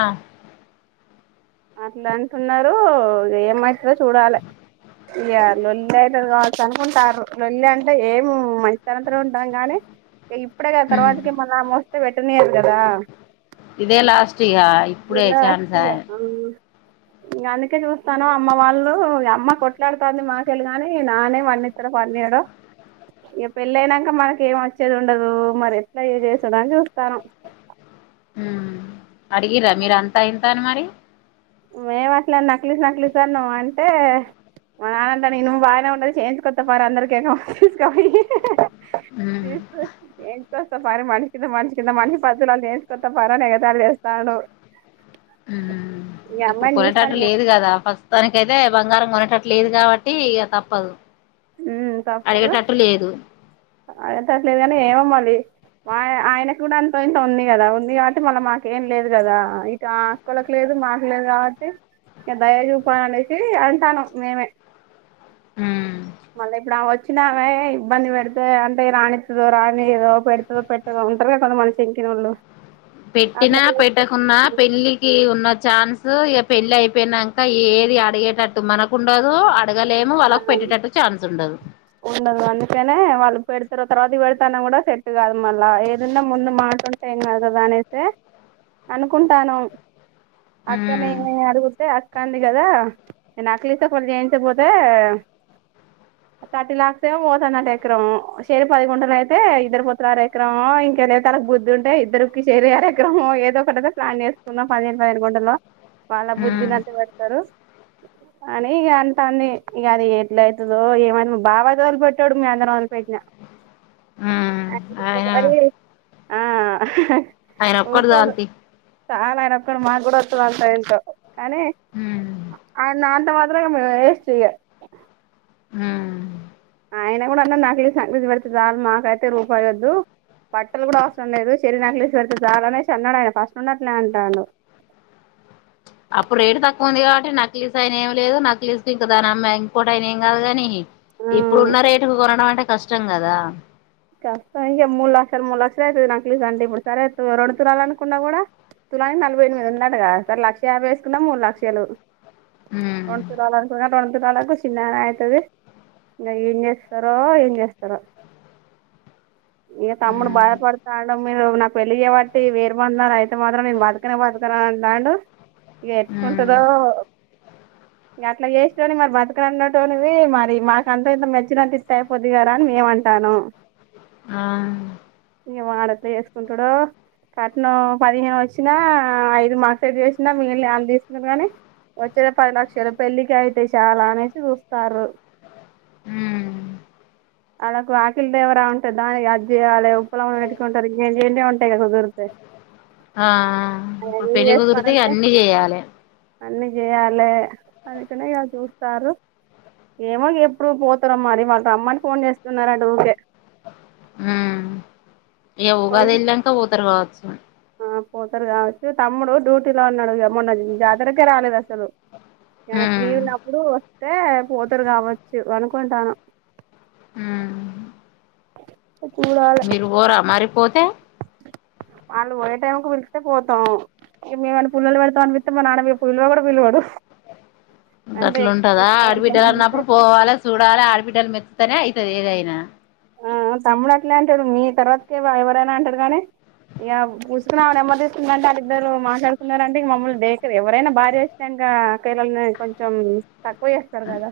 ఆ అట్లా అంటున్నారు ఏమై ఏ చూడాలే ఇగా లొల్లి అయితది కావచ్చు అనుకుంటారు లొల్లి అంటే ఏం మంచి తనంతో ఉంటాం గానీ హెల్ప్ ఇప్పుడే గాద తర్వాత కి మొన్న మోస్ ఈడ పెట్టనీయరు గదా ఇదేలాస్ట్ ఇగా ఇప్పుడే చాన్స్ ఇగ అయే ఇంగ అందుకే చూస్తాను అమ్మ వాళ్ళు ఇగ అమ్మ కొట్లాడుతది మా కెళ్లే గాని నాన్ననే వాడానిత్తాడో పడనీయడో ఇగా పెళ్లి అయినాక మనకి ఏం వచ్చేది ఉండదు మరి ఎట్లా ఇగా చేసుడు అని చూస్తానము హు అడిగీరా మీర్ అంతా ఇంత అని మరి మేము అట్లా నక్లెస్ నక్లెస్ అన్నమ్ అంటే మా నాన్న అంటాడు ఇనుము బాగానే ఉంది చేయించు కొత్తపారి అందరికీ ఉ తీసుకస్తా పారే మారి కింద మనిషి కింద మనిషి పది తులాలు చేయించు కత్త పార అని ఎగతాళి చేస్తాడు ఆ ఈ ఇప్పుడు అమ్మాయిని కొనేటట్లు చూస్తాను లేదు గదా ప్రస్తుతానికి అయితే బంగారం కొనేటట్ లేదు కాబట్టి ఇగ తప్పదు ఉ తప్పదు అడిగేటట్టు లేదు అయ్యేటట్లు లేదు గానీ ఏమో మళ్ళీ మాయ ఆయనకు గూడ అంతో ఇంతో ఉంది గదా ఉంది కాబట్టి మళ్ళా మాకు లేదు గదా ఇటు ఆ అక్కలకి లేదు మాకు లేదు కాబట్టి ఇగ దయ చూపాలు అనేసి అంటానం మేమే ఉ మళ్ళా ఇప్పుడు ఆమె వచ్చినావే ఇబ్బంది వెడితే అంటే రానిత్తదో రానీయాదో పెడుతదో పెట్టదో ఉంటారు కదా కొంతమంది మన చెంకినోళ్ళు అట్లా పెట్టినా పెట్టకున్నా చేస్తే పెళ్ళికి ఉన్నత్ చాన్స్ సో ఇగ పెళ్ళి అయిపోయినాన్ అక్క ఏది అడిగేటట్టు మనకు ఉండదు అడగలేమువాళ్ళకు పెట్టేటట్టు చాన్స్ ఉండదు ఉండదు అందుకనే వాళ్ళు పెడతారు తర్వాత వెడుతాన్న గూడ సెట్ గాదు మళ్ళా ఏదన్నా ముందు మాటంటే ఏం గాదు గదా అనేసి అనుకుంటాను అక్కనే నేను అడగుతే అక్ కంది గదా ఈ నెక్లెస్ ఒకటి చేయించపోతే థర్టీ లాక్స్ ఏవో పోతున్నట ఎకరం షేరి పది గుంటలు అయితే ఇద్దరు పొత్తుల అర ఎకరం ఇంకేదైతే తళకు బుద్ధి ఉంటే ఇద్దరుకి చేరి ఆర ఎకరము ఏదో ఒకటియితే ప్లాన్ చేసుకుందం పదిహేను పదిహేను గుంటలో వాళ్ల బుద్ధి ఉన్నంత వేడుతారు అని ఇగ అంటంది ఇగ అది ఎట్ల అవుతదో ఏమను బావ తొలిపియేటోడు. మీ అందర వొదలిపెట్న ఆయన ఆ ఆ ఆ ఆయన ఒక్కడు జాల్తీ చాలా అయినాక్కడు. మా గూడా వాతది అలా టైల్సు ఏంట కానీ తీ ఆర్నన్ తావంద్రం ఇంగా వెస్ట్ చేయ హు ఆయన కూడా అన్నాడు. నక్లీస్ నక్లీస్ పెడితే సాలు మకైతే రూపాయోందు. బట్టలు కూడా అవసరం లేదు. చెరి నక్లేస్ పెడితే జాల్ అనేసి అన్నాడు. ఆయన ఫస్ట్ ఉన్నట్లే అంటుండు. అప్పుడు రేటు తక్కువ ఉంది. కాబట్టి నక్లీస్ అయిన ఏం లేదు నక్లీస్ ఇంకా ధనమ్మ ఇంకోటైనా అయినా ఏం కాదు గాని ఆ ఇప్పుడు ఉన్న రేటుకు కొనడమంటే కష్టం కదా కష్టం ఇగా మూడు లక్షలు, మూడు లక్షలు అయితది. నాక్లిస్ అంటే ఇప్పుడు సరే రెండు తులాలనుకున్నా కూడా తులానికి నలభై ఎనిమిది ఉందటగాద. సరే లక్ష యాభై యేసుకున్న మూడు లక్షలు. హ్మ్ రోడ్ తులాలన్ తులం రొండు తులాలకు చిన్నగా అయితది. ఇంగా ఏం చేస్తారో, ఏం చేస్తారో. ఇగా తమ్ముడు హ్మ్ బాధపడుతాడు. మీరు నాకు పెళ్లి చేబట్టి వేరు గొట్నారా. అయితే మాత్రం నేను బతుకనే, బతుకను అన్నంటున్నాడు. ఇగా హ్మ్ ఎంట్లుంటాందో. ఇగా అట్లా చేస్టోడివి. మరి బతుకన్నాటోనివి మరి మాక్ అంత ఇంత మెచ్చినంత ఇస్త అయిపోద్ది కదా అని మేమ్ అంటానం. ఆ ఏమో ఆడేట్ల చేసుకుంటాడో కట్నం పదిహేను వచ్చినా ఐదు మార్సెడ్ చేచినా మిగిల్నాయి. ఆలు తీస్కుంరాని అని వచ్చే పది లక్షలు పెళ్ళికే అయిత్తాయి. చాలా అనేసి చూస్తారు. హ్మ్ ఆళ్లకు కిల్ దేవరా ఉంటే దానికి అందజేయాలే, ఉపలమ్మని పెట్టుకుంటారు. ఇగ్ ఇనే ఉంటాయి. కదా కుదిరితే. ఆ ఆ ఇప్పుడు అవన్నీ పెళ్ళి కుదిరితే ఇగా చేసుకోవాలంటే అన్ని జేయలే. లే అందుకనే ఇగా చూస్తారు. ఏమో ఎప్పుడు పోతారో మరి. మరి రమ్మని ఫోన్ చేస్తున్నారన్ తుకే ఇగా ఉగాది యెల్నాక వోతారు కావచ్చు. ఆ పోతారు గావచ్చు. తమ్ముడు డ్యూటీలో ఉన్నాడుగా మొన్న జాతరకే రాలేదు అసలు ఇయాల ఫ్రీ హ్మ్ ఉన్నప్పుడు తే పోతరు కావచ్చు వనుకుంటాను హ్మ్ మీరు ఓరా మరి పోతే ఆలు పోయే టైంకి పిలిస్తే పోతాం. ఇగా మీమేమన పుల్లలు పెడతాం అనిపిస్తే మా నాన్న పిల్వగూడ కూడా పలువాడు. గేట్లుటదా ఆడబిడ్డలు అన్నప్పుడు పోవాలే సూడలే ఆడబిడ్డలు మేచ్ తేనే అయితది ఏదైనా ఆ తమ్ముడు అట్లే అంటాడు. మీ తర్వాతకే ఎవరేనా అంటాడు. కానీ ఇగా పూసుకునా ఆవా నెంబర్ తీసుకుండంట ఆళ్ళిద్దరు మాట్లాడుకున్నారంట మమ్మల్ని దేకర ఎవరైనా భార్య హచ్చినాక అక్కజేల్లల్ని కొంచం తక్ అంత్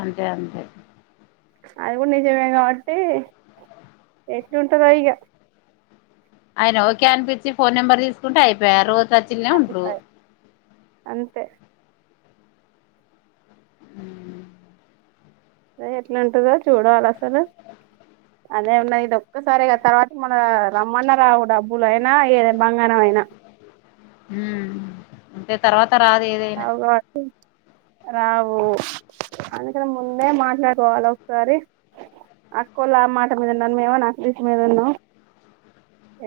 అంతే అంతే అది కూడా నిజమే కావట్టి ఎట్లుంటదో ఇగా అయిన ఒకే అనిపించి ఫోన్ నెంబర్ తీసుకుంటే అయిపోయ్ రో టచిల్నే ఉంట్రు. అంతే ఉహు అదే ఎంట్లుంటాదో చూడాలి. అసలు అదే ఉన్న ఇది ఒక్కసారి కదా తర్వాతికి మన్నా రమ్మన్న రావు. డబ్బులు అయినా ఏద బంగారం అయినా. అంటే తర్వాత తర్వాత రాదు ఏదైనా రావు కాబట్టి రావు అందుకని ముందే మాట్లాడుకోవాలి ఒకసారి అక్కోలా మాట మీద ఉన్నాను మేమో నా తీస్ మీద ఉన్నా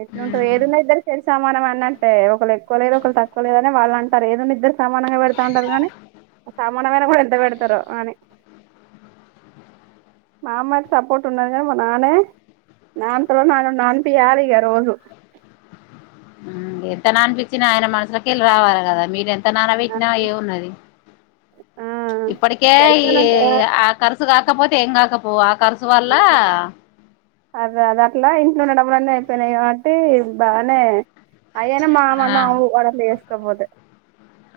ఎట్లు ఉంటు ఉమ్ ఏదన్నా ఇద్దరు కసి సమానం అన్న అంటే ఒక ఒకరు ఎక్కువ లేదు ఒకరు తక్కువ లేదు అన్నారు వాళ్ళు మరి ఏడున్నారుఇద్దరు సమానంగా పెడతా ఉంటారు కానీ ఆ సామానమైన కూడా ఎంత పెడ తార ఆనే మా అమ్మయికి సపోర్ట్ ఉన్నదిగా మా నాన్న నాన్న త నాన్న నానిపియాల ఇక రోజు ఎంత నా అనిపించినా ఆయన మనసుకి వెళ్ళి రావి కదా మీరెంత విత్తనాలు పెట్టిన ఏ ఉన్నది ఆ ఇప్పటికే ఈ పెడతానంట ఆఖర్ కాకపోతే ఎం కాకపో కర్స వళ్ల్ల అద అద అట్లా ఇంట్లో ఉన్న డబులు అన్నీ అయిపోయినాయి కాబట్టి బాగానే అయ్యేనా ఆ మామన్న వాడలేస్త పపోదు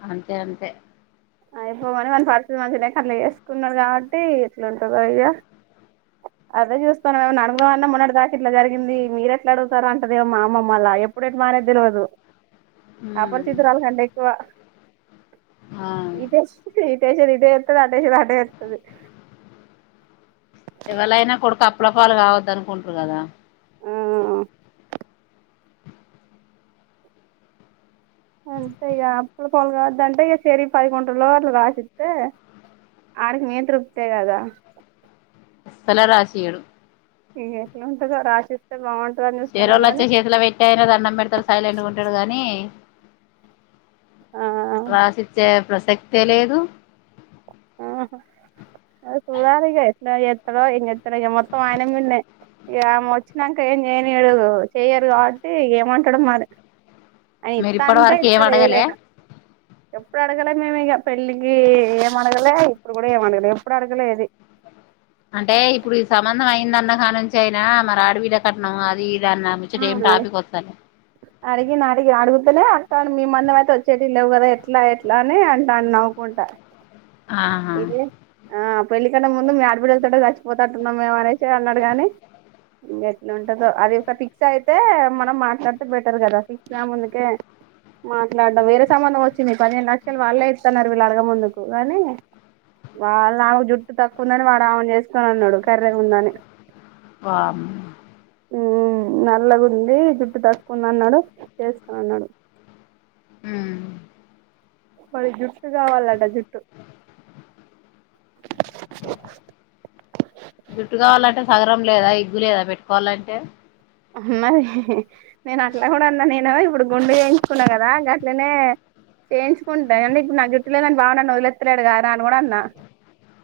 అంతే అంతే అయిపోమని మన పరిస్థితి మ తినక అట్లా వేసుకున్నాడు కాబట్టి ఇట్లాంటంద అయ్య అదే చూస్తాను ఏమో అడుగుతా ము అన్న మన్నడు దాకా ఇట్లా జరిగింది మీర ఎట్లా అడుగుతారో అంటదేమో మామ్మమ్మళ్లా ఎప్పుడ ఎ మా అనేది తెలియదు ఉమ్ అపరిచితురాలు కంటే ఎక్కువ ఆ ఇది అం ఇే అ [inaudible] ఇవళయినా కొడుకు రోడ్లపాలు కావద్ద అనుకుంటారు కదా అంతే ఇక అప్పుల పాలు కావద్దంటే ఇక చెరి పది గుంటలు రలో అట్లు కాసిస్తే ఆడికి మీ తృప్తా కదా తులారాశి ఏడు ఇ ఎట్లా ఉంటంది రాసిిస్తే బాగుంటుంది చేరళ్ళ వచ్చే చేతిలో పెట్టే అయిన అన్నం పెడతారు సైలెంట్ గా ఉంటాడు కాని ఆ రాసిస్తే ప్రసక్తి తెలియదు ఆహ చూడాలి ఇక ఎట్లా ఎత్తలో ఇం చెత్త ఇక మొత్తం ఆయన మన్నా ఇకమె వచ్చినాక ఏం చేయనీడు చెయ్యరు కాబట్టి ఏమంటాడు మరి ఆయన మీరు ఇత్తా అంటే ఇప్పటివరకు ఏ ఇస్తాడు మడగలే ఏదైనా ఎప్పుడు అడగలే మేము ఇక పెళ్ళికి ఏ అడగలే ఇప్పుడు కూడా ఏం అడగలి ఎప్పుడు అడగలే అది అంటే ఇప్పుడు సంబంధం అయింద అన్నగా నుంచి అయినా మరి ఆడబిడ్డ కట్నం అది ఇది అన్న ఆ ముచ్చట ఏం అ టాపిక్ వస్తలే అడిగ నా అడిగి ఆడుగుదల కానీ మీమందం అయితే వచ్చేటి లేవు కదా ఎట్లా ఎట్లా అని అంటా నవ్వుకుంటారు ఆహా ఇదే ఆ పెళ్ళ కన్నా ముందు మీ ఆడపిడి వెళ్తాడుో గర్చిపోతాట్టున్నాంేమ అనేసి అన్నాడు కానీ ఇంక ఎట్లా ఉంటుందో అది ఒక ఫిక్స్ అయితే మనం మాట్లాడితే బెటర్ కదా ఫిక్స్ కా ముందుకే మాట్లాడదాం వేరే సంబంధం వచ్చింది పదిహేను లక్షలు వాళ్ళే ఇస్తున్నారు వీళ్ళు అడగ ముందుకు కానీ వాళ్ళ నాకు జుట్టు తక్కువందని వాడు ఆమెను చేసుకుని అన్నాడు కర్రే ఉందని వ ఉ నల్లగు ఉంది జుట్టు తక్కుంద అన్నాడు చేసుకుని అన్నాడు ఆ మరి జుట్టు కావాలట జుట్టు జుట్టు కావాలంటే సగరం లేదా విగ్గు లేదా పెట్టుకోవాలంటే అ మరి నేను అట్లా కూడా అన్నా నేను ఇప్పుడు గుం డు చేయించుకున్నా కదా అట్లనే చేయించుకుంటుా అంటే ఇప్పుడు నా గుట్లేదని బాగున్నాను వదిలెత్తలేడు గారా అని కూడా అన్నా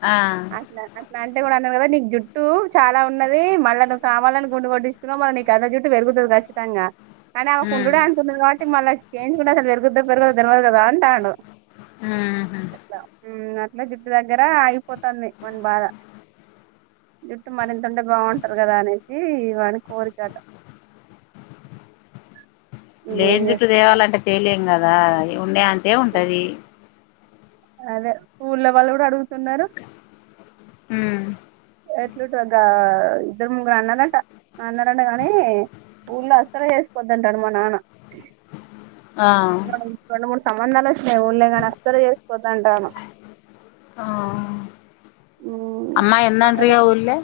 ఆ అ అంటే కూడా అన్నా కదా నీకు జుట్టు చాలా ఉన్నది మళ్ళా నువవు కావాలని గుండు కొట్ తిను మరి అంత జుట్టు పెరుగుతుంది కచ్చితంగా అనీ ఉమ్ కుండడు అంటతు [unintelligible] ల్ చేం్ కూడాగు [inaudible] ఉహు అ జిడ్టు దగ్గర పోతుంది మన బాధ జుట్టు మరింతంటే బాగుంటారు కదా అనేసి ఏ వాన కోరిక లేని చుట్టు దేవాలంటే తేలేం కదా ఉండే అంటే ఉంటది అదే ఊళ్ళ వాళ్ళు కూడా అడుగుతున్నారు హ ఎట్లు ఇద్దరు ముగ్గురు అన్నారంట అన్నారంట కానీ ఊళ్ళో అసలు చేసిపోద్దంటాడు మా నాన్న ఆ ప్ర [unintelligible] సంబంధాల లే ఉఊళ గణస్తర చేసిపోతాంటను అమ్మా ఎందండవుఊలే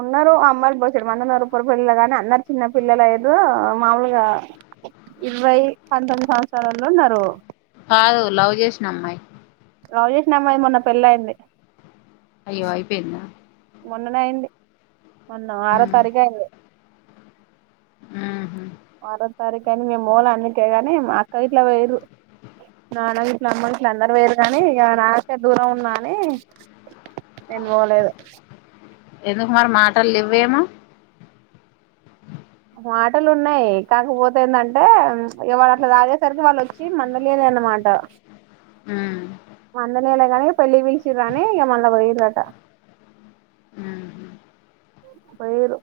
ఉన్నారు అమ్మాయిలుకి పోచ్చడు మంద ఉన్నారు ఉప్పురి పిల్లలు గాని అందరు చిన్న పిల్లలు లేదు మాములుగా ఇరవై పంతొమ్మిది సంవత్సరాల్లో ఉన్నారు కాదు లవ్ చేసిిన అమ్మాయి లవ్ చేసిన అమ్మాయిమొన్న పెళ్ళి అయింది అయ్యో అయిపోయిందా మొన్ననే అయింది మొన్న ఆరో తారీఖ అయిది ఆ ఆరో తారీఖు అని మేము మూల అందుకేగాని అక్క ఇట్లా వేరు అన ఇట్ల అమ్మ ఇలు అందరుూ వేరు కానీ ఇక నాకే దూరం ఉన్నా అని నేను పోలేదు ఎందుకు మరి మాటలు ఇవ్వేమో మాటలు ఉన్నాయి కాకపోతే ఏంటంటే వాళ అట్లా తాగేసరికి వాళ్ళు వచ్చి మండలి అనే అన్నమాట ఆ నల కానీ పెళ్లి వీచి రానిే ఏ మళ పోయట ఆ పొయ్యరు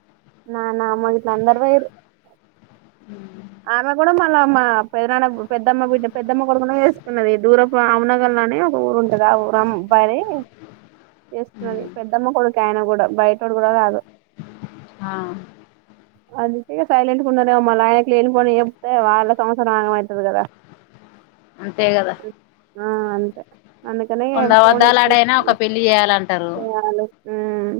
నాన్నమ్మ గట్ల అందరూ పొయ్యిండ్రు ఆమె కూడా మళ్ మా పెదనాన్న పెద్దమ్మ బిడ్డ పెద్దమ్మ కొడుకు వేసుకున్నది దూర అమ్నగర్ లోనే ఒక ఊరు ఉంటది ఆ ఊర అమ్ బడ చేస్తున్నది ఉమ్ పెద్దమ్మ కొడుకి ఆయన కూడా బయటోడు కూడా కాదు ఆా అదికేగా సైలెంట్ కున్నార అ మలయన లేనిపోనివి చెప్తే వాళ్ళ సంసారం ఆగం అయితది కదా అంతే కదా ఆ అంతే అందుకనే ఫోన్ వందఅబద్ధాలు ఎక్కువ ఆడైనా ఒక పెళ్లి చేయాలంటారు హ్మ్మ్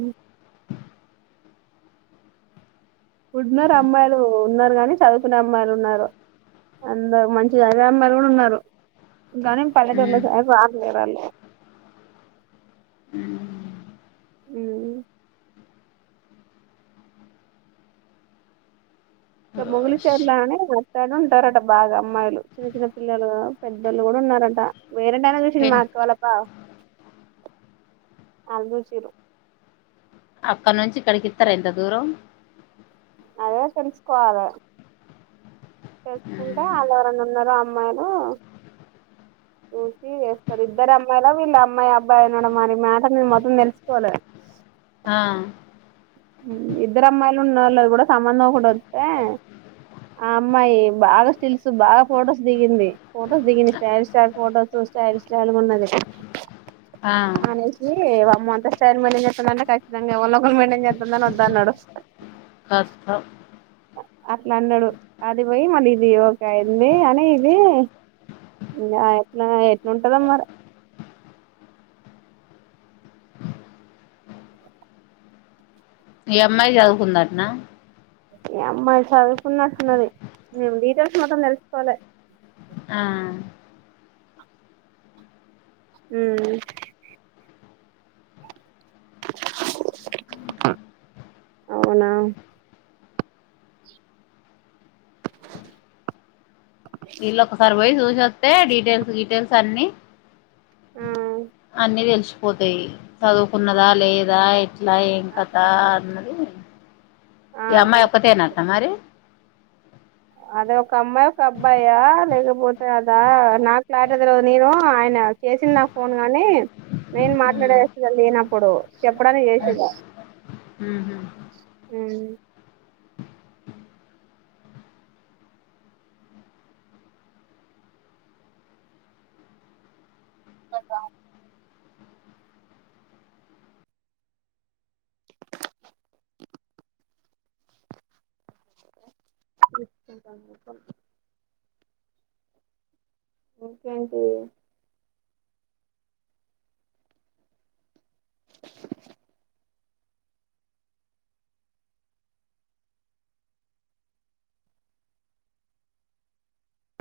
ఉన్నరు అమ్మాయిలు ఉన్నరు కానీ చదుకునే అమ్మాయిలు ఉన్నరు అందరు మంచిగా సదివే అమ్మాయిలు గూడ ఉన్నరు గగనీం పల్లెటలో ఉమ్ స రాలేాలి [unintelligible] హిం ఉమ్ ఓష్ మొగిలిచర్ లనే స ఉంటారంట బాగా అమ్మాయిలు చిన్న చిన్న పిల్లలు పెదోళ్లు గూడ ఉన్నారంట వేరేంటైనా చూసిండు మా పెన్ అక్క వాళ్ల బావ అల్లెసిర్రు అక్కడ్నుంచి ఇక్కడ ఇతర ఇంతదూరం అదే తెలుసుకోవాలె తెల్సుకుంటే ఉమ్ అల్లు ఎవరన్న ఉన్నారో ఆ మ్మాయిలే చూసి ఎస్తా ఇద్దరు అమ్మాయిల విల్ల అమ్మాయి అబ్బాయి ఉన్నారా మాటర్ మొత్తం తెలుసుకోలే ఆఆ ఇద్దరు అమ్మాయిలు ఉన్నొలోది కూడ సంబంధం ఒకటొస్తే ఆ అమ్మాయ్ బాగ స్టిల్స్ బాగ్ ఫొటోస్ దిగింది ఫొటోస్ దిగింది style style photos style style గున్నది ఆ మనిషి వ మె అంత స్టయిల్ మెయింటేన్ చేస్తుందంటే కచితంగా ఎవర్నో ఒకర్ని మెయింటేన్ జేస్తూ అన్నను వద్దన్నాడు కథం అట్లన్నాడు అది పొయి మళ్ళీ ఇది ఒకే అయింది అని ఇది ఇగ ఎట్లుంటాదో మరే ఈ అమ్మాయ్ చదుకుందటన ఈ అమ్మాయి సదుకున్నటున్నది హిం డీటెయిల్స్ మొత్తం తెలుస్కోలె హా హ్మ్మ్ అవునా ఇల్ లొక్కసారి పోయి సు సస్తే డీటెయిల్స్ డీటెయిల్స్ అన్నిీ పోతే సదుకున్నద లేదా ఎట్ల ఎంకత అన్నది ఆ ఈ అమ్మాయ్ తెలుసు ఒక్కతేనటన మరి అదే ఒక అమ్మాయి ఒక అబ్బాయా లేకపోతే అదా నాక్ క్లారిటీగా తెల్వది నేను ఐన చేసిండు నాక్ ఫోన్ కని నేను ఉమ్, మాట్లాడేస్తుద లేేనప్పుడు చెప్పడానికి ఉమ్, చేసేదిా ఉమ్, పాపా కికు ఇంకేంటి